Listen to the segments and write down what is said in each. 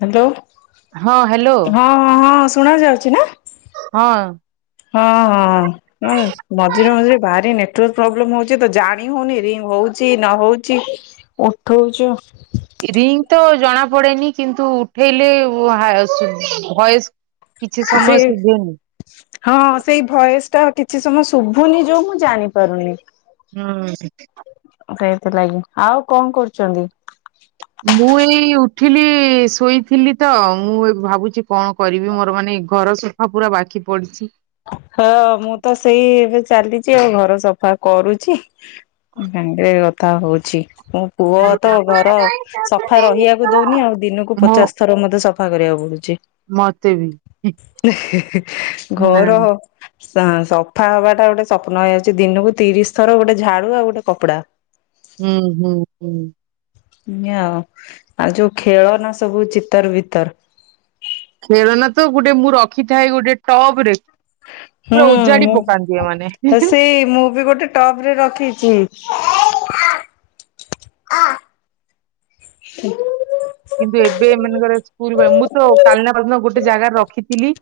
Hello ହଁ hello ହଁ ହଁ ହଁ ଶୁଣା ଯାଉଚି ନା? ହଁ। ହଁ ହଁ। ହଁ ମଝିରେ ମଝିରେ ଭାରି ନେଟୱାର୍କ ପ୍ରୋବ୍ଲେମ ହଉଚି ତ ଜାଣି ହଉନି ରିଙ୍ଗ୍ ହଉଚି ନ ହଉଚି। ଉଠ ଉଚ। ରିଙ୍ଗ୍ ତ ଜଣା ପଡେନି କିନ୍ତୁ ଉଠେଇଲେ ଭଏସ୍ କିଛି ହଁ ସେଇ ଭଏସ୍ ଟା କିଛି ସମୟ ଶୁଭୁନି ଯୋଉ ମୁଁ ଜାଣିପାରୁନି। ହୁଁ‌। ସେଇଥିଲାଗି ଆଉ କଁ କରୁଛନ୍ତି? ମୁଁ ଏଇ ଉଠିଲି ଶୋଇଥିଲି ତ ମୁଁ ଏବେ ଭାବୁଚି କଣ କରିବି ମୋର ମାନେ ଘର ସଫା ପୁରା ବାକି ପଡିଚି। ହଁ ମୁଁ ତ ସେଇ ଏବେ ଚାଲିଚି ଆଉ ଘର ସଫା କରୁଚି। ଭାଙ୍ଗରେ କଥା ହଉଛି ଉଁ। ପୁଅ ତ ଘର ସଫା ରହିଆକୁ ଦଉନି ଆଉ ଦିନକୁ ମୁଁ ପଚାଶ ଥର ମତେ ସଫା କରିବାକୁ ପଡୁଚି। ମତେ ବି [unintelligible] ହଁ ଘର ସଫା ହବାଟା ଗୋଟେ ସ୍ୱପ୍ନ ହେଇଯାଉଚି ଦିନକୁ ତିରିଶ ଥର ଗୋଟେ ଝାଡୁ ଆଉ ଗୋଟେ କପଡା। ହୁଁ ହୁଁ ହୁଁ। ଏଇଆ ଆଉ ଆଉ ଯୋଉ ଖେଳ ନା ସବୁ ଚିତର ବିତର ଖେଳନା ତ ଗୋଟେ ମୁଁ ରଖିଥାଏ ଗୋଟେ ଟପ ରେ। ପୁରା ଓଜାଡି ପକାନ୍ତିି ଏମାନେ। ଏଇ ମୁଁ ବି ଗୋଟେ ଟପ୍ ରେ ରଖିଛି। କିନ୍ତୁ ଏବେ ଏମାନଙ୍କର ସ୍କୁଲ ମୁଁ ତ କାଲନା ପଦିନ ଗୋଟେ ଜାଗାରେ ରଖିଥିଲି।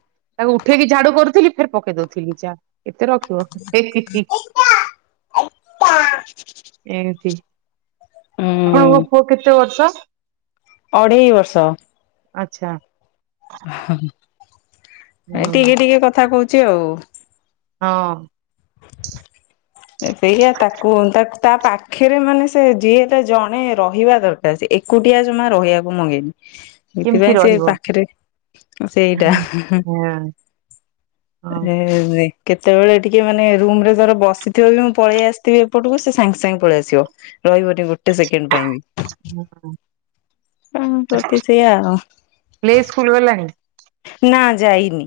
ତାକୁ ଉଠେଇକି ଝାଡୁ କରୁଥିଲି ଫେରେ ପକେଇ ଦଉଥିଲି ଚା। କେତେ ରଖିବ ସେ [unintelligible] ଏମତି। ଉଁ ଆପଣଙ୍କ ପୁଅ କେତେ ବର୍ଷ? ଅଢେଇ ବର୍ଷ। ଆଚ୍ଛା। ଏଇ ହୁଁ ଟିକେ ଟିକେ କଥା କହୁଚି ଆଉ। ହଁ। ସେଇଆ ତାକୁ ତା ତା ପାଖେରେ ମାନେ ସେ ଯିଏ ହେଲେ ଜଣେ ରହିବା ଦର ଏକୁଟିଆ ଜମା ରହିବାକୁ ମଙ୍ଗେନି। କେମିତି ଏଇଥିପାଇଁ ସେ ରହିବ ପାଖେରେ ସେଇଟା ହଁ ଏ କେତେବେଳେ ଟିକେ ମାନେ ରୁମ୍ ରେ ଧର ବସି ଥିବ ବି ମୁଁ ପଳେଇ ଆସିଥିବି ଏପଟକୁ ସେ ସାଙ୍ଗେ ସାଙ୍ଗେ ପଳେଇ ଆସିବ ରହିବନି ଗୋଟେ ସେକେଣ୍ଡ ପାଇଁ ବି। ଉଁ ପ୍ରତି ସେଇୟା ଆଉ। ପ୍ଲେ ସ୍କୁଲ ଗଲାଣି? ନା ଯାଇନି,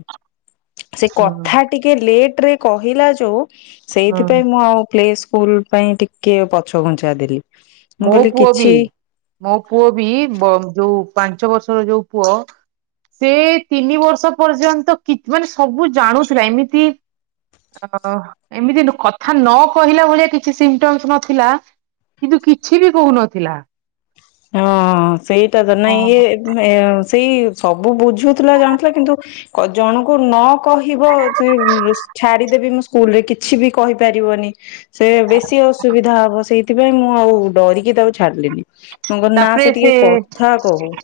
ସେ ହଁ କଥା ଟିକେ ଲେଟ୍ ରେ କହିଲା ଯୋଉ ହଁ ସେଇଥିପାଇଁ ମୁଁ ଆଉ ପ୍ଲେ ସ୍କୁଲ ପାଇଁ ଟିକେ ପଛ ଘୁଞ୍ଚା ଦେଲି। ମୁଁ ମୋ କହିଲି ପୁଅ ବି, କିଛି ମୋ ପୁଅ ବି ବ ଯୋଉ ପାଞ୍ଚ ବର୍ଷର ଯୋଉ ପୁଅ ସେ ତିନି ବର୍ଷ ପର୍ଯ୍ୟନ୍ତ କି ମାନେ ସବୁ ଜାଣୁଥିଲା ଏମିତି ଓ, ଏମିତି କଥା ନ କହିଲା ଭଳିଆ କିଛି ସିମଣ୍ଟମଶ ନଥିଲା କିନ୍ତୁ କିଛି ବି କହୁନଥିଲା। ହଁ, ସେଇଟା ତ ନାଇ ଇଏ ହଁ। ନା ସେଇ ସବୁ ବୁଝୁଥିଲା ଜାଣୁଥିଲା କିନ୍ତୁ କ ଜଣୁକୁ ନ କହିବ ଛାଡିଦେବି ମୁଁ ସ୍କୁଲ ରେ କିଛି ବି କହିପାରିବନି ସେ ବେଶୀ ଅସୁବିଧା ହବ ସେଇଥିପାଇଁ ମୁଁ ଆଉ ଡରିକି ତାକୁ ଛାଡିଲିନି। ମୁଁ କହିଲି ନା ସେ ଟିକେ କଥା କହୁ।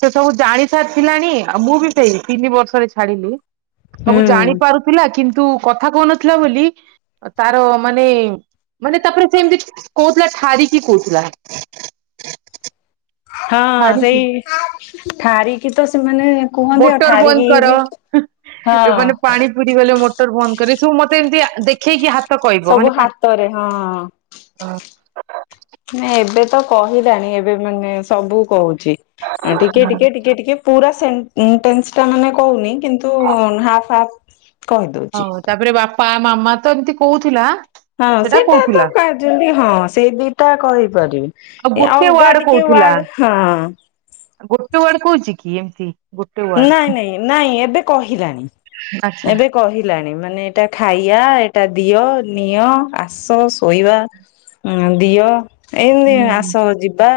ସେ ସବୁ ଜାଣି ସାରିଥିଲାଣି ଆଉ ମୁଁ ବି ସେଇ ତିନି ବର୍ଷରେ ଛାଡିଲି ସବୁ ହୁଁ ଜାଣିପାରୁ ଥିଲା କିନ୍ତୁ କଥା କହୁନଥିଲା ବୋଲି ତାର ମାନେ ମାନେ ତାପରେ ସେମିତି କହୁଥିଲା ଠାରିକି କହୁଥିଲା। ହଁ ଠାରିକି। ସେଇ, ଠାରିକି ତ ସେମାନେ କୁହନ୍ତି ଆଉ ମୋଟର ବନ୍ଦ ଠାରିକି କର ବି ହଁ ଏମାନେ ପାଣି ପୁରି ଗଲେ ମୋଟର ବନ୍ଦ କରେ ଏସବୁ ମତେ ଏମତି ଦେଖେଇକି ହା ତ କହିବ ସବୁ ମାନେ ପା, ହାତରେ ହଁ। ହଁ ନାଇ ଏବେ ତ କହିଲାଣି ଏବେ ମାନେ ସବୁ କହୁଚି। ହଁ ଟିକେ ଟିକେ ଟିକେ ଟିକେ ପୁରା ସେମ୍। ଇଣ୍ଟେନ୍ସ ଟା ମାନେ କହୁନି କିନ୍ତୁ ହାପ୍ ହାପ୍ କହିଦଉଚି। ହଁ ତାପରେ ବାପା ମାମା ତ ଏମିତି କହୁଥିଲା। ହଁ ସେଟା ସେଇଟା ତ କହୁଥିଲା କାର ଜଲଦି ହଁ ସେଇ ଦିଟା କହିପାରିବି। ଆଉ ଏ ଗୋଟେ ଅଲଗା ୱାର୍ଡ ଟିକେ କହୁଥିଲା ୱାଡ୍, ହଁ। ଗୋଟେ ୱାର୍ଡ କହୁଚି କି ଏମିତି? ଗୋଟେ ୱାର୍ଡ ନାଇଁ ନାଇଁ ନାଇଁ ଏବେ କହିଲାଣି। ଆଛା। ଏବେ କହିଲାଣି ମାନେ ଏଇଟା ଖାଇଆ, ଏଇଟା ଦିଅ, ନିଅ, ଆସ, ଶୋଇବା ହୁଁ ଦିଅ ଏମତି ଆସ ହୁଁ ଯିବା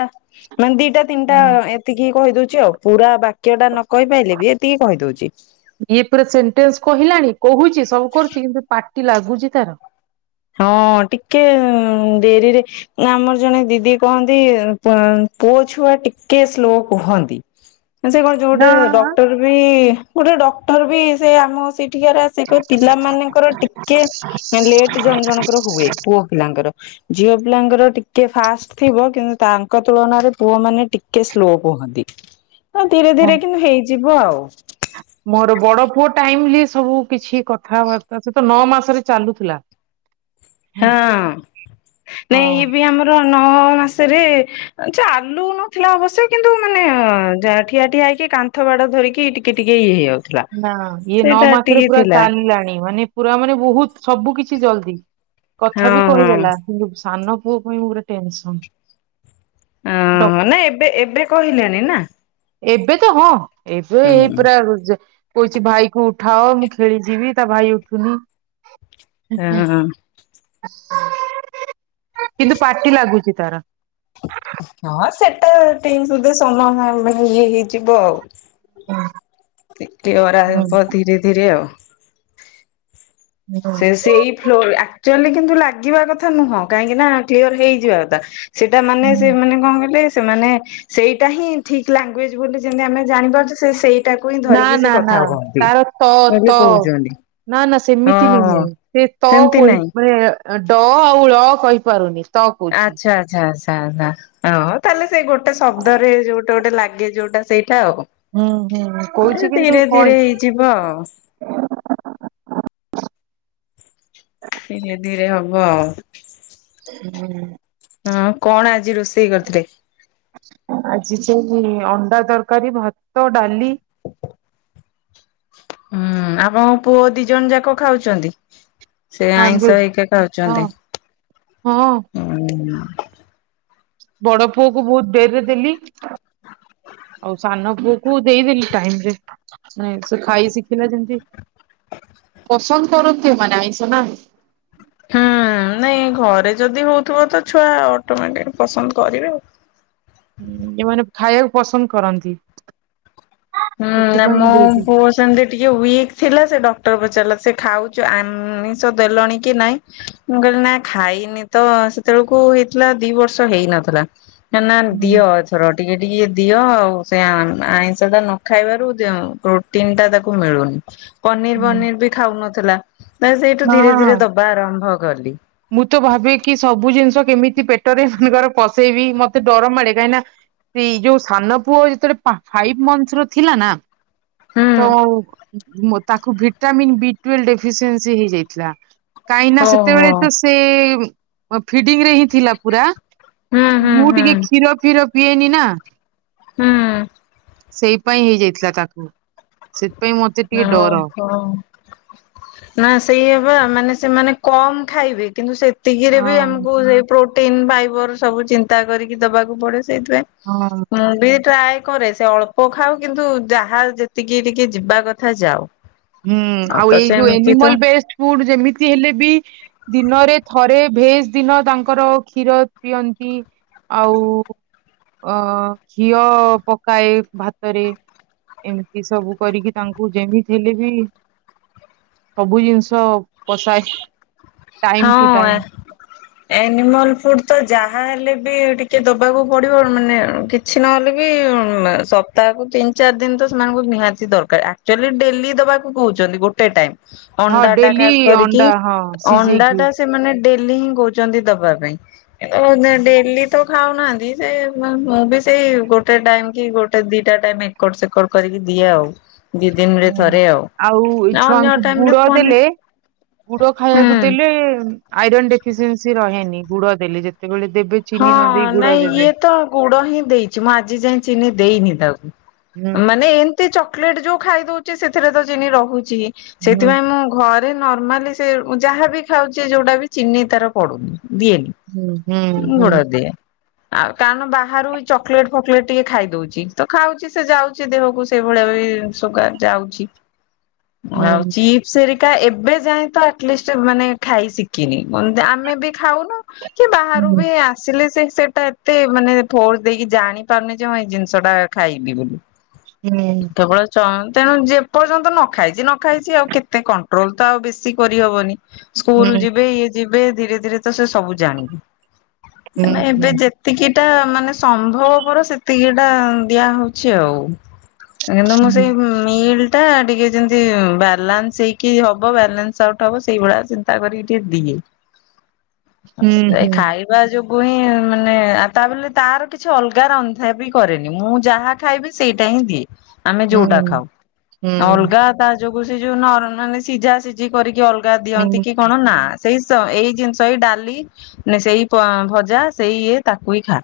ମାନେ ଦିଟା ତିନିଟା ହୁଁ। ଏତିକି କହିଦଉଚି ଆଉ। ପୁରା ବାକ୍ୟ ଟା ନ କହି ପାଇଲେ ବି ଏତିକି କହିଦଉଚି। ଇଏ ପୁରା ସେଣ୍ଟେନ୍ସ କହିଲାଣି କହୁଚି ସବୁ କରୁଚି କିନ୍ତୁ ପାଟି ଲାଗୁଚି ତାର। ହଁ ଟିକେ ଡେରିରେ ନା ଆମର ଜଣେ ଦିଦି କହନ୍ତି ପୁଅ ଛୁଆ ଟିକେ ସ୍ଲୋ କୁହନ୍ତି। ସେ କଣ ଯୋଉ ଗୋଟେ ନା। ଡକ୍ଟର ବି ଗୋଟେ ଡକ୍ଟର ବି ସେ ଆମ ସେଇଠିକାର ଆସ୍ ସେ କହିଲେ ପିଲା ମାନଙ୍କର ଟିକେ ଲେଟ ଜଣ ଜଣଙ୍କର ହୁଏ ପୁଅ ପିଲାଙ୍କର। ଝିଅ ପିଲାଙ୍କର ଟିକେ ଫାଷ୍ଟ ଥିବ କିନ୍ତୁ ତାଙ୍କ ତୁଳନାରେ ପୁଅ ମାନେ ଟିକେ ସ୍ଲୋ କୁହନ୍ତି। ହଁ ଧୀରେ ଧୀରେ କିନା ହେଇଯିବ ଆଉ। ମୋର ବଡ ପୁଅ ଟାଇମଲି ସବୁ କିଛି କଥା, ବାର୍ତ୍ତା ସେ ତ ନଅ ମାସରେ ଚାଲୁଥିଲା। ହଁ, ନାଇଁ ଇଏ ହଁ ବି ଆମ ନଅ ମାସରେ ସେ ଚାଲୁ ନଥିଲା ଅବଶ୍ୟ କିନ୍ତୁ ମାନେ ଠିଆ ଠିଆ ହେଇକି କା କାନ୍ଥ ବାଡ଼ ଧରି କି ଟିକ ଟିକେ ଇଏ ହେଇଯଉ ନା ଇଏ ନଅ ମାସରେ ପୁରା ଚାଲିଲାଣି ମାନେ ପୁରା ମାନେ ବହୁତ ସବୁ କିଛି ଜଲଦି। କଥା ହଁ ବି ହଁ। କହିଦେଲା କିନ୍ତୁ ସାନ ପୁଅ ପାଇଁ ମୋର ଟେନସନ୍। ଅ ନା ଏବେ ଏବେ କହିଲାଣିି ନା? ଏବେ ତ ହଁ ଏବେ ଏଇ ପରା କହୁଛି ଭାଇ କି ଉଠାଅ ମୁଁ ଖେଳି ଯିବି ତା ଭାଇ ଉଠୁନି। ହଁ। କିନ୍ତୁ ପାଟି ଲାଗୁଛି ତାର। ହଁ ସେଟା ଟିକେ ସୁଧ ସମୟମେ ଇଏ ହେଇଯିବ ଆଉ ଟିକେ ଅରା ହୁଁ। ହବ ଧୀରେ ଧୀରେ ଆଉ ହୁଁ। ସେ ସେଇ ଫ୍ଲୋର ଆକ୍ଚୁଆଲି କିନ୍ତୁ ଲାଗିବା କଥା ନୁହଁ କାହିଁକି ନା କ୍ଲିୟର ହେଇଯିବା କଥା। ସେଇଟା ମାନେ ସେମାନେ ମାନେ କଣ କଲେ ସେମାନେ ସେଇଟା ହିଁ ଠିକ୍ ଲାଙ୍ଗୁଏଜ ବୋଲି ଯେମିତି ଆମେ ଜାଣିପାରୁଛୁ ସେ ସେଇ ସେଇଟାକୁ ହିଁ ନା ଧରିକି ସେ ନା ନା କଥା ହବ କହନ୍ତି ତାର ତ ତ ଏବେ କହୁଛନ୍ତି। ନା ନା ସେମିତି ହଁ ନୁହେଁ ସେ ତ ସେମିତି କହି ନାଇଁ। ଡ଼ ଆଉ ଳ କହିପାରୁନି। ତ କହୁଛି। ଆଛା ଆଛା ଆଚ୍ଛା ଆଛା ହଁ। ତାହେଲେ ସେଇ ଗୋଟେ ଶବ୍ଦରେ ଯୋଉଟା ଗୋଟେ ଲାଗେ ଯୋଉଟା ସେଇଟା ଆଉ ହୁଁ ହୁଁ କହୁଛି କିନ୍ତୁ କଇ ଯିବ। ଧୀରେ ଧୀରେ ହବ ଆଉ ହୁଁ। ହଁ କଣ ଆଜି ରୋଷେଇ କରିଥିଲେ? ଆଜି ସେଇ ଅଣ୍ଡା ତରକାରୀ ଭାତ ଡାଲି। ହୁଁ ଆପଣଙ୍କ ପୁଅ ଦି ଜଣ ଯାକ ଖାଉଛନ୍ତି। ସେ ଆଇଁଷ ନନଭେଜ ହେଇକା ହଁ ଖାଉଛନ୍ତି। ହଁ। ହୁଁ। ବଡ ପୁଅକୁ ବହୁତ ଡ଼େରିରେ ଦେଲି। ଆଉ ସାନ ପୁଅକୁ ଦେଇଦେଲି ଟାଇମରେ ସେ ଖାଇ ଶିଖିଲା ଯେମତି। ସଣ କରୁ କି ମାନ ଆଇଁଷ ନା? ହୁଁ ନାଇଁ ଘରେ ଯଦି ହଉଥିବ ତ ଛୁଆ ଅଟୋମେଟିକ ପସନ୍ଦ କରିବେ ଆଉ ହଁ ଯୋଉମାନେ ଖାଇବାକୁ ପସନ୍ଦ କରନ୍ତି। ହୁଁ ସେଥିପାଇଁ ମୋ ଦେଇଛି। ପୁଅ ସେମତି ଟିକେ ୱିକ ଥିଲା ସେ ଡକ୍ଟର ପଚାରିଲା ସେ ଖାଉଛ ଆମିଷ ଦେଲଣି କି ନାଇଁ? ମୁଁ କହିଲି ନା ଖାଇନି ତ ସେତେବେଳକୁ ହେଇଥିଲା ଦି ବର୍ଷ ହେଇନଥିଲା। ନା ଦିଅ ଏଥର ଟିକେ ଟିକେ ଦିଅ ଆଉ ସେ ଆଇଁଷଟା ନ ଖା ନଖାଇବାରୁ ପ୍ରୋଟିନଟା ତାକୁ ମିଳୁନି ପନିର ହଁ। ଫନିର ବି ଖାଉନଥିଲା। ନାଇଁ ସେଇଠୁ ଧୀରେ ଧୀରେ ଦବା ଆରମ୍ଭ କଲି। ମୁଁ ତ ଭାବେ କି ସବୁ ଜିନିଷ କେମିତି ପେଟରେ ଆଙ୍କର ପଷେଇବି ମତେ ଡର ମାଡେ କାହିଁକି ନା? ସେଇ ଯୋଉ ସାନ ପୁଅ ଯେତେବେଳେ ଫାଇଭ ମନ୍ଥ ର ଥିଲା ନା? ହୁଁ ତ ତାକୁ vitamin B twelve deficiency ହେଇଯାଇଥିଲା। କାହିଁ ନା ଓହୋ। ସେତେବେଳେ ତ ସେ ଫିଡିଙ୍ଗ ରେ ହିଁ ଥିଲା ପୁରା। ହୁଁ ହୁଁ ମୁଁ ଟିକେ ହୁଁ କ୍ଷୀର ଫିର ପିଏନି ନା? ହୁଁ। ସେଇଥିପାଇ ହେଇଯାଇଥିଲା ତାକୁ ସେଥିପାଇଁ ମତେ ଟିକେ ଡର। ହଁ ନା ସେଇବା ମାନେ ସେମାନେ କମ ଖାଇବେ? କିନ୍ତୁ ସେଥ ସେତିକିରେ ହଁ ବି ଆମକୁ ସେଇ ପ୍ରୋଟିନ, ଫାଇବର ସବୁ ଚିନ୍ତା କରିକି ଦବାକୁ ପଡେ। ହଁ ସେଇଥିପାଇଁ ମୁଁ ବି ଟ୍ରାଏ କରେ ସେ ଅଳ୍ପ ଖାଉ କିନ୍ତୁ ଯାହା ଯେତିକି ଟିକେ ଯିବା କ ଥା ଯାଉ। ହୁଁ ଆଉ ତ ଏଇ ଯୋଉ ସେମିତି ତ ଏନିମଲ ବେଷ୍ଟଫୁଡ ଯେମିତି ହେଲେ ବି- ଦିନରେ ଥରେ ଭେଜ ଦିନ ତାଙ୍କର କ୍ଷୀର ଦିଅନ୍ତି। ଆଉ ଅ ଘିଅ ପକାଏ ଭାତରେ। ଏମିତି ସବୁ କରିକି ତାଙ୍କୁ ଯେମିତି ହେଲେ ବି ସବୁ ଜିନିଷ ପସାଏ। ହଁ ଏନିମଲ [unintelligible] ତ ଯାହା ହେଲେ ବି ଟିକେ ଦବାକୁ ପଡିବ ମାନେ [unintelligible] କିଛି ନହେଲେ ବି ସପ୍ତାହକୁ ତିନି ଚାରି ଦିନ ତ ସେମାନଙ୍କୁ ନିହାତି ଦରକାର। ଆ [unintelligible] ଡେଲି ଦବାକୁ କହୁଛନ୍ତି ଗୋଟେ ଟାଇମ୍। ହଁ ଡେଲି ଅଣ୍ଡା ହଁ ଅଣ୍ଡା ସିଝେଇକି। ଟା ସେମାନେ ଡେଲି ହିଁ କହୁଚନ୍ତି ଦବା ପାଇଁ। କିନ୍ତୁ ଡେଲି ତ ଖାଉନାହାନ୍ତି ସେ [unintelligible] ସେଇ ଗୋଟେ ଟାଇମ କି ଗୋ ଟେ ଦିଟା ଟାଇମ ଏକଡ ସେକଡ କରିକି ଦିଏ ଆଉ। ଦି ଦିନରେ ହୁଁ ଥରେ ଆଉ ଏ ଅନ୍ୟ ଛୁଆଙ୍କୁ ଟାଇମରେ ଗୁଡ଼ ଫୋନ ଦେଲେ ଗୁଡ ଖାଇବାକୁ ହୁଁ ଦେଲେ ଆଇରନ ଡେଫିସିଏସି ରହେନି ଗୁଡ ଦେଲେ ଯେତେବେଳେ ଦେବେ ହଁ ଚିନି ନ ଦେଇ ଗୁଡ ନାଇଁ ଦେବେ ଇଏ ତ ଗୁଡ ହିଁ ଦେଇଚି, ମୁଁ ଆଜି ଯାଇ ଚିନି ଦେଇନି ତାକୁ। ହୁଁ ମାନେ ଏମିତି ଚକୋଲେଟ ଯୋଉ ଖାଇଦଉଚି ସେଥିରେ ତ ଚିନି ରହୁଚି ହୁଁ ସେଥିପାଇଁ ମୁଁ ଘ ରେ ନର୍ମାଲି ସେ ଯାହା ବି ଖାଉଚି ଯୋଉଟା ବି ଚିନି ତାର ପଡୁନି ଦିଏନି। ଉହୁଁ ହଁ ଗୁଡ଼ ଦିଏ। ଆଉ କାରଣ ବାହାରୁ ବି ଚକୋଲେଟ ଫକଲେଟ ଟିକେ ଖାଇଦଉଛି ତ ଖାଉଛି ସେ ଯାଉଛି। ସେ ଦେହକୁ ସେଇଭଳିଆ ବି [unintelligible] ଯାଉଛି ଆଉ ହୁଁ ସେରିକା ଏବେ ଯାଇ ତ ଆଟଲିଷ୍ଟ ତ ମାନେ ଖାଇ ଶିଖିନି ଆମେ ବି ଖାଉନୁ। କି ବାହାରୁ ହୁଁ ବି ଆସିଲେ ସେ ସେଟା ଏତେ ମାନେ ଫୋର୍ସ ଦେଇକି ଜାଣି ପାରୁନି ଯେ ହଁ ଏଇ ଜିନିଷ ଟା ଖାଇବି ବୋଲି। ହୁଁ କେବଳ [unintelligible] ଯେପର୍ଯ୍ୟନ୍ତ ନ ଖାଇଛି ନ ଖାଇଛି ଆଉ କେତେ କଣ୍ଟ୍ରୋଲ ତ ଆଉ ବେଶୀ କରିହେବନି। ସ୍କୁଲ ଯିବେ ଇଏ ଯିବେ ଧୀରେ ଧୀରେ ତ ସେ ସବୁ ହୁଁ ହୁଁ ଜାଣିବେ ହୁଁ ହୁଁ ଏବେ ଯେ ଯେତିକିଟା ମାନେ ସମ୍ଭବପର ସେତିକିଟା ଦିଆ ହଉଛି ଆଉ। କିନ୍ତୁ ମୁଁ ହୁଁ ସେଇ [unintelligible] ଟା ଟିକେ ଯେମିତି ବାଲାନ୍ସ ହେଇକି ହବ ବାଲାନ୍ସ ଆଉଟ ହବ ସେଇଭଳିଆ ଚିନ୍ତା କରିକି ଟିକେ ଦିଏ‌। ହୁଁ ହୁଁ [unintelligible] ଖାଇ ବା ଯୋଗୁ ହିଁ ମାନେ ତା ବୋଲି ତାର କିଛି ଅଲଗା ରନ୍ଧା ବି କରେନି ମୁଁ ଯାହା ଖାଇବେ ସେଇଟା ହିଁ ଦିଏ ଆମେ ଯୋଉଟା ଖାଉ ହୁଁ ହୁଁ ଅଲଗା ତା ଯୋଗୁଁ ସେ ଯୋଉ ମାନେ ସିଝା ସିଝି କରିକି ଅଲଗା ଦିଅନ୍ତି କି କଣ ନା। ସେଇ ଏଇ ଜିନିଷ ଏଇ ଡାଲି ସେଇ ଭଜା ସେଇ ଇଏ ତାକୁ ହିଁ ଖା।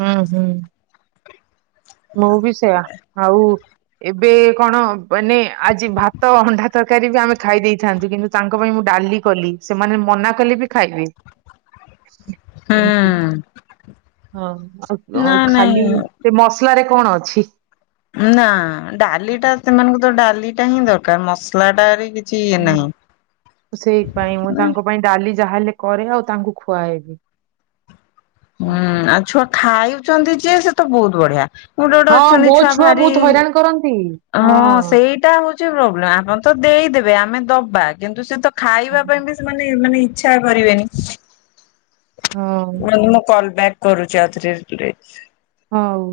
ହୁଁ ହୁଁ ମୁଁ ବି ସେୟା ଆଉ ଏବେ କଣ ମାନେ ଆଜି ଭାତ ଅଣ୍ଡା ତରକାରୀ ବି ଆମେ ଖାଇ ଦେଇଥାନ୍ତୁ କିନ୍ତୁ ତାଙ୍କ ପାଇଁ ମୁଁ ଡାଲି କଲି ସେମାନେ ମନା କଲେ ବି ଖାଇବେ [inaudible] ଏମତି ହୁଁ ହଁ ନା ଆଉ ଖାଲି ନାଇଁ ମସଲା ରେ କଣ ଅଛି ନା ଡାଲି ଟା ସେମାନଙ୍କୁ ତ ଡାଲି ଟା ହିଁ ଦରକାର ମସଲାଟା ହୁଁ ସେଥିପାଇଁ ମୁଁ ତାଙ୍କ ପାଇଁ ଡାଲି ଯାହା ହେଲେ କରେ ଆଉ ତାଙ୍କୁ ଖୁଆଏ ହୁଁ ଆଉ ଛୁଆ ଖାଇଛନ୍ତି ଯେ ସେ ତ ବହୁତ ବଢିଆ ଗୋଟେ ଗୋଟେ ହଁ ଅଛନ୍ତି ମୋ ଛୁଆ ଭାରି ବହୁତ ହଇରାଣ କରନ୍ତି ହଁ ସେଇଟା ହଉଛି ପ୍ରୋବ୍ଲେମ ଆପଣ ତ ଦେଇଦେବେ ଆମେ ଦବା କିନ୍ତୁ ସେ ତ ହଁ ଖାଇବା ପାଇଁ ବି ସେମାନେ ମାନେ ଇଚ୍ଛା କରିବେନି ହଁ ରୁହନ୍ତୁ ମୁଁ କଲ ବ୍ୟାକ୍ କରୁଛି ଆଉଥରେ ହଉ